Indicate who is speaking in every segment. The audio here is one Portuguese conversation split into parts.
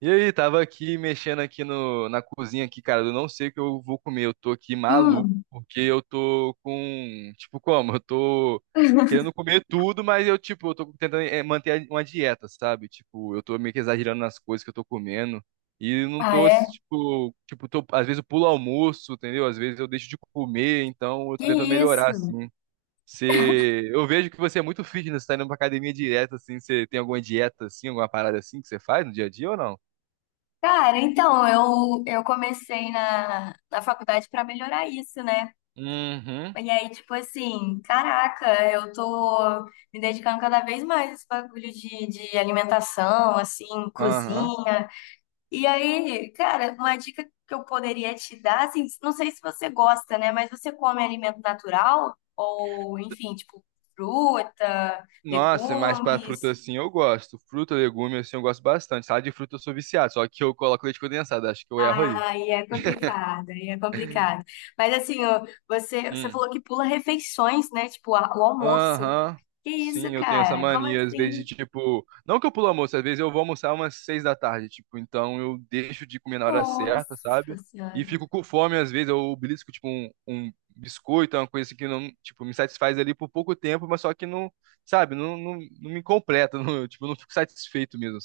Speaker 1: E aí, tava aqui mexendo aqui no, na cozinha aqui, cara. Eu não sei o que eu vou comer. Eu tô aqui maluco,
Speaker 2: Hum.
Speaker 1: porque eu tô com, tipo, como? Eu tô querendo comer tudo, mas eu, tipo, eu tô tentando manter uma dieta, sabe? Tipo, eu tô meio que exagerando nas coisas que eu tô comendo. E não
Speaker 2: Ah,
Speaker 1: tô,
Speaker 2: é?
Speaker 1: tipo, tô, às vezes eu pulo almoço, entendeu? Às vezes eu deixo de comer, então eu
Speaker 2: Que
Speaker 1: tô tentando melhorar,
Speaker 2: isso?
Speaker 1: assim. Você, eu vejo que você é muito fitness, tá indo pra academia direto, assim. Você tem alguma dieta, assim, alguma parada assim que você faz no dia a dia ou não?
Speaker 2: Cara, então, eu comecei na faculdade para melhorar isso, né?
Speaker 1: Uhum.
Speaker 2: E aí, tipo assim, caraca, eu tô me dedicando cada vez mais a esse bagulho de alimentação, assim,
Speaker 1: Aham.
Speaker 2: cozinha. E aí, cara, uma dica que eu poderia te dar, assim, não sei se você gosta, né? Mas você come alimento natural? Ou, enfim, tipo, fruta,
Speaker 1: Nossa, mas pra fruta
Speaker 2: legumes?
Speaker 1: assim eu gosto. Fruta, legume assim eu gosto bastante. Salada de fruta eu sou viciado, só que eu coloco leite condensado, acho que eu erro aí.
Speaker 2: Aí é complicado, aí é complicado. Mas assim, ó, você
Speaker 1: Hum.
Speaker 2: falou que pula refeições, né? Tipo, o almoço.
Speaker 1: Aham.
Speaker 2: Que isso,
Speaker 1: Sim, eu tenho essa
Speaker 2: cara? Como
Speaker 1: mania, às vezes,
Speaker 2: assim?
Speaker 1: de tipo. Não que eu pulo almoço, às vezes eu vou almoçar umas seis da tarde, tipo, então eu deixo de comer na hora certa,
Speaker 2: Nossa
Speaker 1: sabe? E
Speaker 2: Senhora.
Speaker 1: fico com fome, às vezes, eu belisco, tipo, um biscoito, uma coisa assim que não, tipo, me satisfaz ali por pouco tempo, mas só que não, sabe, não me completa, não, tipo, eu não fico satisfeito mesmo.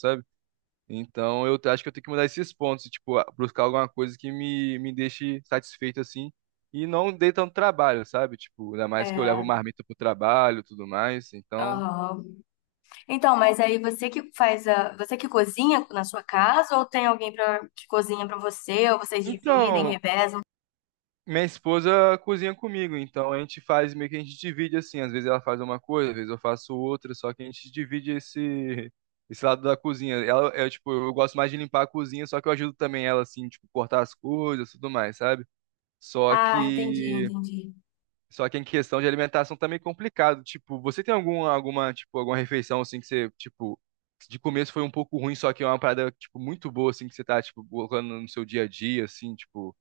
Speaker 1: Então eu acho que eu tenho que mudar esses pontos, e, tipo, buscar alguma coisa que me deixe satisfeito assim e não dê tanto trabalho, sabe? Tipo, ainda mais que eu levo
Speaker 2: É,
Speaker 1: marmita pro trabalho, e tudo mais. Então,
Speaker 2: aham. Então, mas aí você que faz a, você que cozinha na sua casa ou tem alguém pra, que cozinha pra você, ou vocês dividem,
Speaker 1: então,
Speaker 2: revezam?
Speaker 1: minha esposa cozinha comigo, então a gente faz meio que a gente divide assim, às vezes ela faz uma coisa, às vezes eu faço outra, só que a gente divide esse lado da cozinha. Ela é tipo, eu gosto mais de limpar a cozinha, só que eu ajudo também ela assim, tipo, cortar as coisas, tudo mais, sabe? Só
Speaker 2: Ah, entendi,
Speaker 1: que
Speaker 2: entendi.
Speaker 1: só que em questão de alimentação também é complicado. Tipo, você tem tipo, alguma refeição assim que você, tipo, de começo foi um pouco ruim, só que é uma parada, tipo, muito boa, assim, que você tá, tipo, colocando no seu dia a dia, assim, tipo.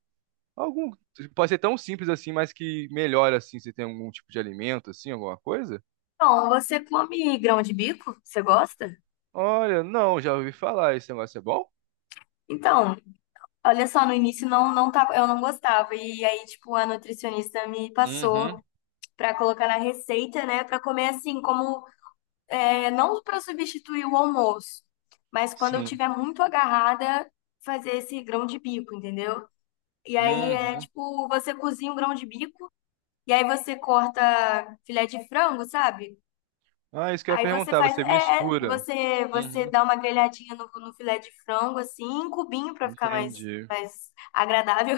Speaker 1: Algum. Pode ser tão simples assim, mas que melhora, assim, você tem algum tipo de alimento, assim, alguma coisa?
Speaker 2: Então, você come grão de bico? Você gosta?
Speaker 1: Olha, não, já ouvi falar, esse negócio é bom?
Speaker 2: Então, olha só, no início não, não tava, eu não gostava. E aí, tipo, a nutricionista me passou
Speaker 1: Uhum,
Speaker 2: pra colocar na receita, né? Pra comer assim, como é, não pra substituir o almoço, mas quando eu
Speaker 1: sim.
Speaker 2: tiver muito agarrada, fazer esse grão de bico, entendeu? E aí é
Speaker 1: Uhum.
Speaker 2: tipo, você cozinha um grão de bico e aí você corta filé de frango, sabe?
Speaker 1: Ah, isso que eu ia
Speaker 2: Aí você
Speaker 1: perguntar,
Speaker 2: faz,
Speaker 1: você
Speaker 2: é, é,
Speaker 1: mistura.
Speaker 2: você
Speaker 1: Uhum.
Speaker 2: dá uma grelhadinha no, no filé de frango assim, em cubinho pra ficar mais
Speaker 1: Entendi.
Speaker 2: mais agradável.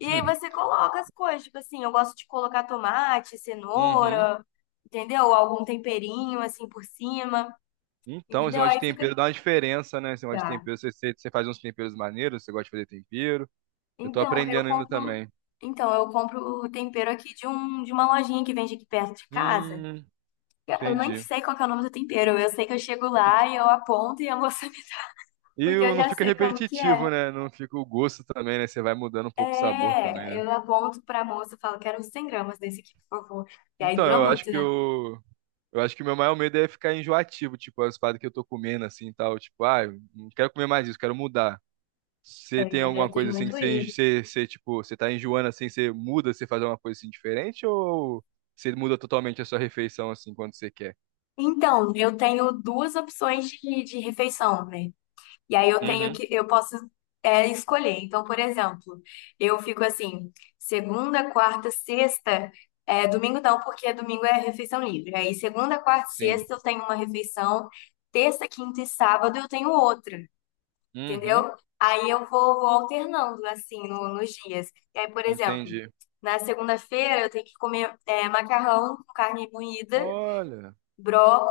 Speaker 2: E aí você coloca as coisas, tipo assim, eu gosto de colocar tomate,
Speaker 1: Uhum.
Speaker 2: cenoura, entendeu? Algum temperinho assim por cima,
Speaker 1: Então, esse
Speaker 2: entendeu?
Speaker 1: negócio de
Speaker 2: Aí fica.
Speaker 1: tempero dá uma diferença, né? Esse negócio de
Speaker 2: Dá.
Speaker 1: tempero, você faz uns temperos maneiros, você gosta de fazer tempero. Eu tô
Speaker 2: Então, eu
Speaker 1: aprendendo ainda
Speaker 2: compro.
Speaker 1: também.
Speaker 2: Então, eu compro o tempero aqui de, um, de uma lojinha que vende aqui perto de casa.
Speaker 1: Hum,
Speaker 2: Eu nem
Speaker 1: entendi.
Speaker 2: sei qual que é o nome do tempero. Eu sei que eu chego lá e eu aponto e a moça. Porque eu
Speaker 1: Não
Speaker 2: já
Speaker 1: fica
Speaker 2: sei como que é.
Speaker 1: repetitivo, né? Não fica o gosto também, né? Você vai mudando um pouco o sabor também,
Speaker 2: É,
Speaker 1: né?
Speaker 2: eu aponto pra moça e falo, quero uns 100 g desse aqui, por favor. E aí
Speaker 1: Então,
Speaker 2: dura muito, né?
Speaker 1: eu acho que o meu maior medo é ficar enjoativo, tipo, as paradas que eu tô comendo assim e tal, tipo, ah, eu não quero comer mais isso, quero mudar. Você tem
Speaker 2: É,
Speaker 1: alguma
Speaker 2: tem
Speaker 1: coisa assim que
Speaker 2: muito
Speaker 1: você,
Speaker 2: isso.
Speaker 1: enjo- você, você, tipo, você tá enjoando assim, você muda, você faz alguma coisa assim diferente ou você muda totalmente a sua refeição assim quando você quer?
Speaker 2: Então, eu tenho duas opções de refeição, né? E aí eu tenho
Speaker 1: Uhum.
Speaker 2: que, eu posso é, escolher. Então, por exemplo, eu fico assim, segunda, quarta, sexta, é, domingo não, porque domingo é refeição livre. Aí segunda, quarta,
Speaker 1: Sim,
Speaker 2: sexta eu tenho uma refeição, terça, quinta e sábado eu tenho outra,
Speaker 1: uhum,
Speaker 2: entendeu? Aí eu vou, vou alternando assim nos dias. E aí, por exemplo,
Speaker 1: entendi.
Speaker 2: na segunda-feira eu tenho que comer é, macarrão com carne moída
Speaker 1: Olha,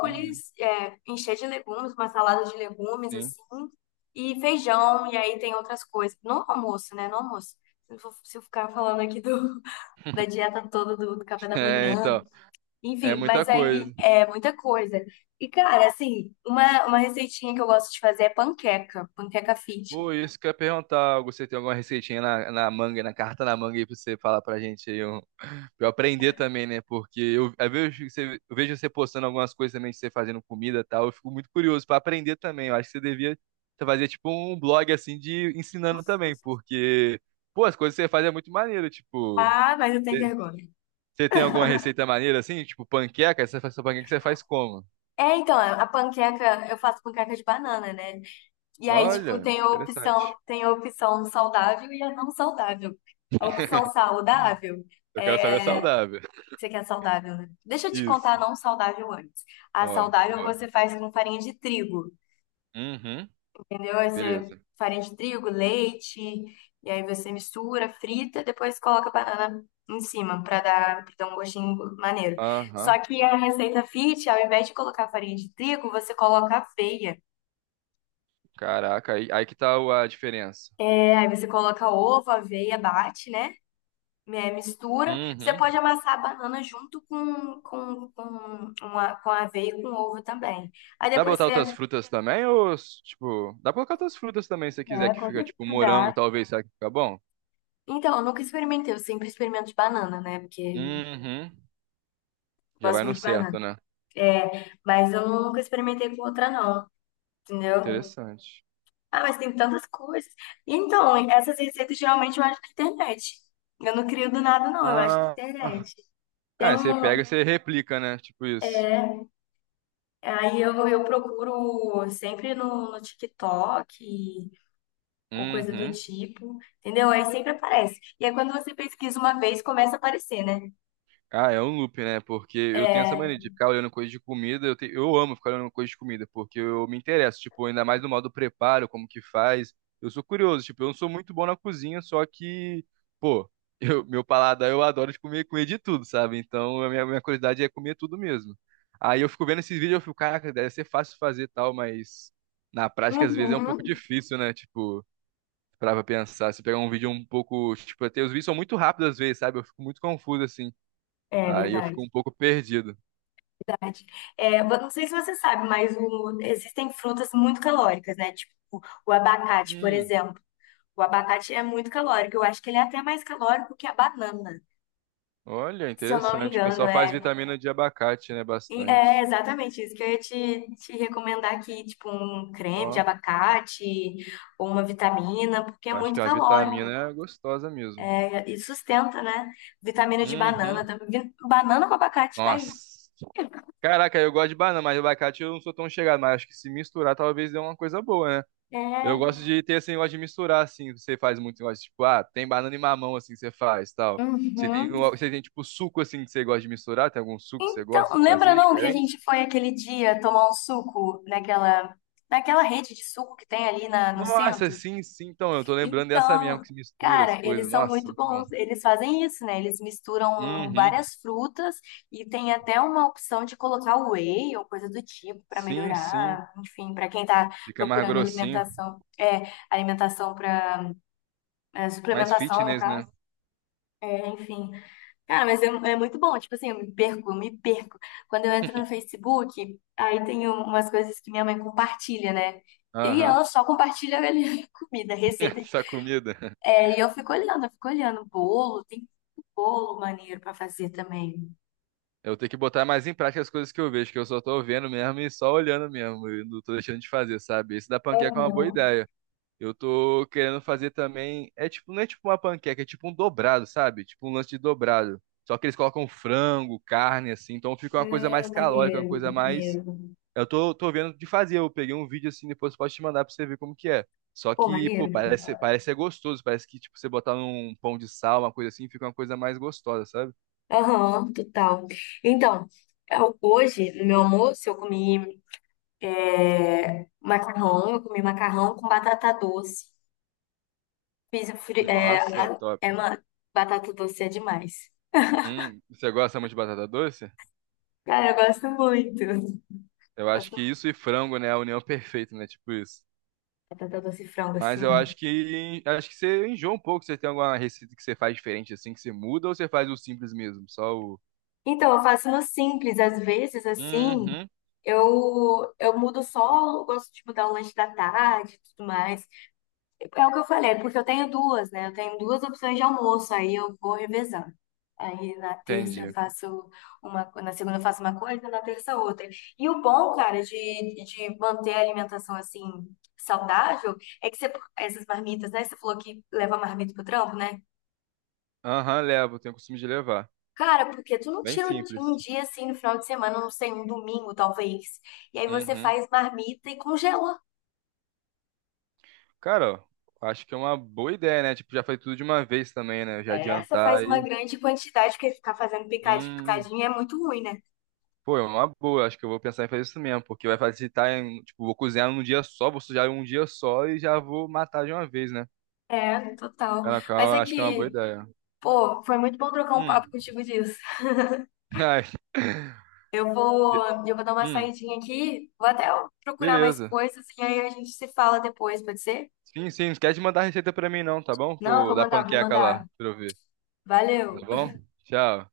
Speaker 1: uhum,
Speaker 2: é, encher de legumes, uma salada de legumes,
Speaker 1: sim.
Speaker 2: assim, e feijão, e aí tem outras coisas. No almoço, né? No almoço. Se eu se eu ficar falando aqui do, da dieta toda, do, do café da
Speaker 1: É,
Speaker 2: manhã,
Speaker 1: então, é
Speaker 2: enfim,
Speaker 1: muita
Speaker 2: mas aí
Speaker 1: coisa.
Speaker 2: é muita coisa. E, cara, assim, uma receitinha que eu gosto de fazer é panqueca, panqueca fit.
Speaker 1: Pô, isso que eu ia perguntar, Augusto, você tem alguma receitinha na manga, na carta na manga aí pra você falar pra gente aí, um, pra eu aprender também, né? Porque eu, às vezes eu, eu vejo você postando algumas coisas também, de você fazendo comida e tal. Eu fico muito curioso pra aprender também. Eu acho que você fazer tipo um blog assim de ensinando também, porque, pô, as coisas que você faz é muito maneiro. Tipo,
Speaker 2: Ah, mas eu tenho
Speaker 1: você
Speaker 2: vergonha.
Speaker 1: você tem alguma receita maneira assim? Tipo, panqueca? Você faz sua panqueca, você faz como?
Speaker 2: É, então, a panqueca, eu faço panqueca de banana, né? E aí, tipo,
Speaker 1: Olha, interessante.
Speaker 2: tem a opção saudável e a não saudável. A opção saudável
Speaker 1: Eu quero saber é
Speaker 2: é.
Speaker 1: saudável.
Speaker 2: Você quer saudável, né? Deixa eu te contar a
Speaker 1: Isso.
Speaker 2: não saudável antes. A
Speaker 1: Ó,
Speaker 2: saudável
Speaker 1: boa.
Speaker 2: você faz com farinha de trigo,
Speaker 1: Uhum,
Speaker 2: entendeu? Aí você
Speaker 1: beleza.
Speaker 2: farinha de trigo, leite, e aí você mistura, frita, depois coloca a banana em cima pra dar um gostinho maneiro. Só
Speaker 1: Aham.
Speaker 2: que a receita fit, ao invés de colocar farinha de trigo, você coloca aveia.
Speaker 1: Caraca, aí que tá a diferença.
Speaker 2: É, aí você coloca ovo, aveia, bate, né? Né, mistura. Você
Speaker 1: Uhum.
Speaker 2: pode amassar a banana junto com, uma, com a aveia e com ovo também. Aí
Speaker 1: Dá pra
Speaker 2: depois
Speaker 1: botar outras
Speaker 2: você.
Speaker 1: frutas também? Ou, tipo, dá pra colocar outras frutas também se você quiser
Speaker 2: É,
Speaker 1: que
Speaker 2: com
Speaker 1: fica, tipo,
Speaker 2: certeza
Speaker 1: morango,
Speaker 2: dá.
Speaker 1: talvez, será que fica bom?
Speaker 2: Então, eu nunca experimentei, eu sempre experimento de banana, né? Porque
Speaker 1: Uhum.
Speaker 2: eu
Speaker 1: Já
Speaker 2: gosto
Speaker 1: vai no
Speaker 2: muito de
Speaker 1: certo,
Speaker 2: banana.
Speaker 1: né?
Speaker 2: É, mas eu nunca experimentei com outra, não. Entendeu?
Speaker 1: Interessante.
Speaker 2: Ah, mas tem tantas coisas. Então, essas receitas geralmente eu acho na internet. Eu não crio do nada, não, eu acho na
Speaker 1: Ah,
Speaker 2: internet. Tem
Speaker 1: ah, você
Speaker 2: um.
Speaker 1: pega e você replica, né? Tipo isso.
Speaker 2: Aí eu procuro sempre no, no TikTok, ou coisa do
Speaker 1: Uhum.
Speaker 2: tipo, entendeu? Aí sempre aparece. E aí quando você pesquisa uma vez, começa a aparecer, né?
Speaker 1: Ah, é um loop, né? Porque eu tenho essa mania de ficar olhando coisa de comida. Eu amo ficar olhando coisa de comida, porque eu me interesso, tipo, ainda mais no modo preparo, como que faz. Eu sou curioso, tipo, eu não sou muito bom na cozinha, só que, pô, eu, meu paladar eu adoro de comer, comer de tudo, sabe? Então a minha curiosidade é comer tudo mesmo. Aí eu fico vendo esses vídeos, eu fico, caraca, deve ser fácil fazer e tal, mas na prática às vezes é um pouco
Speaker 2: Uhum.
Speaker 1: difícil, né? Tipo, pra pensar, se pegar um vídeo um pouco, tipo, até os vídeos são muito rápidos às vezes, sabe? Eu fico muito confuso assim.
Speaker 2: É
Speaker 1: Aí eu
Speaker 2: verdade.
Speaker 1: fico um pouco perdido.
Speaker 2: Verdade. É, mas não sei se você sabe, mas existem frutas muito calóricas, né? Tipo o abacate, por
Speaker 1: Hum,
Speaker 2: exemplo. O abacate é muito calórico. Eu acho que ele é até mais calórico que a banana,
Speaker 1: olha,
Speaker 2: se eu não me
Speaker 1: interessante. O
Speaker 2: engano.
Speaker 1: pessoal faz
Speaker 2: É,
Speaker 1: vitamina de abacate, né?
Speaker 2: e é
Speaker 1: Bastante.
Speaker 2: exatamente isso que eu ia te, te recomendar aqui, tipo um creme de
Speaker 1: Ó,
Speaker 2: abacate ou uma vitamina, porque é
Speaker 1: acho que
Speaker 2: muito
Speaker 1: a
Speaker 2: calórico.
Speaker 1: vitamina é gostosa mesmo.
Speaker 2: E sustenta, né? Vitamina de banana.
Speaker 1: Uhum.
Speaker 2: Banana com abacate tá
Speaker 1: Nossa.
Speaker 2: aí.
Speaker 1: Caraca, eu gosto de banana, mas abacate eu não sou tão chegado, mas acho que se misturar talvez dê uma coisa boa, né? Eu
Speaker 2: É.
Speaker 1: gosto de ter esse negócio de misturar, assim, você faz muito negócio, tipo, ah, tem banana e mamão, assim, que você faz, tal. Você tem,
Speaker 2: Uhum.
Speaker 1: você tem, tipo, suco, assim, que você gosta de misturar? Tem algum suco que você
Speaker 2: Então,
Speaker 1: gosta de
Speaker 2: lembra
Speaker 1: fazer
Speaker 2: não que a
Speaker 1: diferente?
Speaker 2: gente foi aquele dia tomar um suco naquela, naquela rede de suco que tem ali na, no
Speaker 1: Nossa,
Speaker 2: centro?
Speaker 1: sim, sim. Então, eu tô lembrando dessa mesmo
Speaker 2: Então,
Speaker 1: que se mistura as
Speaker 2: cara, eles
Speaker 1: coisas.
Speaker 2: são
Speaker 1: Nossa,
Speaker 2: muito
Speaker 1: muito bom.
Speaker 2: bons. Eles fazem isso, né? Eles misturam
Speaker 1: Uhum.
Speaker 2: várias frutas e tem até uma opção de colocar whey ou coisa do tipo para
Speaker 1: Sim, sim.
Speaker 2: melhorar. Enfim, para quem tá
Speaker 1: Fica mais
Speaker 2: procurando
Speaker 1: grossinho.
Speaker 2: alimentação, é, alimentação para é,
Speaker 1: Mais
Speaker 2: suplementação, no
Speaker 1: fitness, né?
Speaker 2: caso. É, enfim. Cara, mas é, é muito bom. Tipo assim, eu me perco, eu me perco. Quando eu entro no Facebook, aí tem umas coisas que minha mãe compartilha, né? E
Speaker 1: Aham.
Speaker 2: ela só compartilha ali, comida, receita.
Speaker 1: Essa comida.
Speaker 2: É, e eu fico olhando, eu fico olhando. Bolo, tem bolo maneiro pra fazer também.
Speaker 1: Eu tenho que botar mais em prática as coisas que eu vejo, que eu só tô vendo mesmo e só olhando mesmo. E não tô deixando de fazer, sabe? Esse da panqueca é uma boa
Speaker 2: Aham.
Speaker 1: ideia. Eu tô querendo fazer também. É tipo, não é tipo uma panqueca, é tipo um dobrado, sabe? Tipo um lance de dobrado. Só que eles colocam frango, carne, assim. Então fica uma coisa
Speaker 2: É,
Speaker 1: mais calórica, uma
Speaker 2: maneiro,
Speaker 1: coisa mais...
Speaker 2: maneiro.
Speaker 1: Eu tô vendo de fazer. Eu peguei um vídeo assim, depois eu posso te mandar pra você ver como que é. Só
Speaker 2: Pô,
Speaker 1: que, pô,
Speaker 2: maneiro.
Speaker 1: parece ser gostoso. Parece que, tipo, você botar num pão de sal, uma coisa assim, fica uma coisa mais gostosa, sabe?
Speaker 2: Aham, total. Então, hoje, no meu almoço, eu comi. É, macarrão, eu comi macarrão com batata doce. Fiz o é,
Speaker 1: Nossa, top.
Speaker 2: é uma, batata doce é demais.
Speaker 1: Você gosta muito de batata doce?
Speaker 2: Cara, eu gosto muito.
Speaker 1: Eu acho
Speaker 2: Gosto
Speaker 1: que
Speaker 2: muito
Speaker 1: isso e frango, né, é a união perfeita, né? Tipo isso.
Speaker 2: de batata doce e frango,
Speaker 1: Mas
Speaker 2: assim.
Speaker 1: eu acho que você enjoa um pouco. Você tem alguma receita que você faz diferente assim, que você muda, ou você faz o simples mesmo? Só o.
Speaker 2: Então, eu faço no simples, às vezes, assim,
Speaker 1: Uhum,
Speaker 2: eu mudo só, eu gosto de mudar o lanche da tarde e tudo mais. É o que eu falei, porque eu tenho duas, né? Eu tenho duas opções de almoço, aí eu vou revezando. Aí na terça eu
Speaker 1: entendi.
Speaker 2: faço uma, na segunda eu faço uma coisa, na terça outra. E o bom, cara, de manter a alimentação assim saudável é que você, essas marmitas, né? Você falou que leva marmita pro trampo, né?
Speaker 1: Aham, levo, tenho o costume de levar.
Speaker 2: Cara, porque tu não
Speaker 1: Bem
Speaker 2: tira
Speaker 1: simples.
Speaker 2: um dia assim no final de semana, não sei, um domingo talvez. E aí você
Speaker 1: Uhum.
Speaker 2: faz marmita e congela.
Speaker 1: Cara, acho que é uma boa ideia, né? Tipo, já foi tudo de uma vez também, né? Já
Speaker 2: É, você faz
Speaker 1: adiantar
Speaker 2: uma
Speaker 1: e.
Speaker 2: grande quantidade, porque ficar fazendo picadinho,
Speaker 1: Hum.
Speaker 2: picadinho é muito ruim, né?
Speaker 1: Pô, é uma boa. Acho que eu vou pensar em fazer isso mesmo, porque vai facilitar em. Tipo, vou cozinhar num dia só, vou sujar em um dia só e já vou matar de uma vez, né?
Speaker 2: É, total.
Speaker 1: Caraca,
Speaker 2: Mas
Speaker 1: eu
Speaker 2: é
Speaker 1: acho que é uma boa
Speaker 2: que,
Speaker 1: ideia.
Speaker 2: pô, foi muito bom trocar um papo
Speaker 1: Hum.
Speaker 2: contigo disso.
Speaker 1: Ai.
Speaker 2: Eu vou dar uma
Speaker 1: Hum.
Speaker 2: saidinha aqui, vou até procurar mais
Speaker 1: Beleza.
Speaker 2: coisas e aí a gente se fala depois, pode ser?
Speaker 1: Sim, sim. Não esquece de mandar a receita pra mim, não, tá bom?
Speaker 2: Não,
Speaker 1: Eu,
Speaker 2: vou
Speaker 1: da
Speaker 2: mandar, vou
Speaker 1: panqueca lá,
Speaker 2: mandar.
Speaker 1: pra eu ver. Tá
Speaker 2: Valeu.
Speaker 1: bom? Tchau.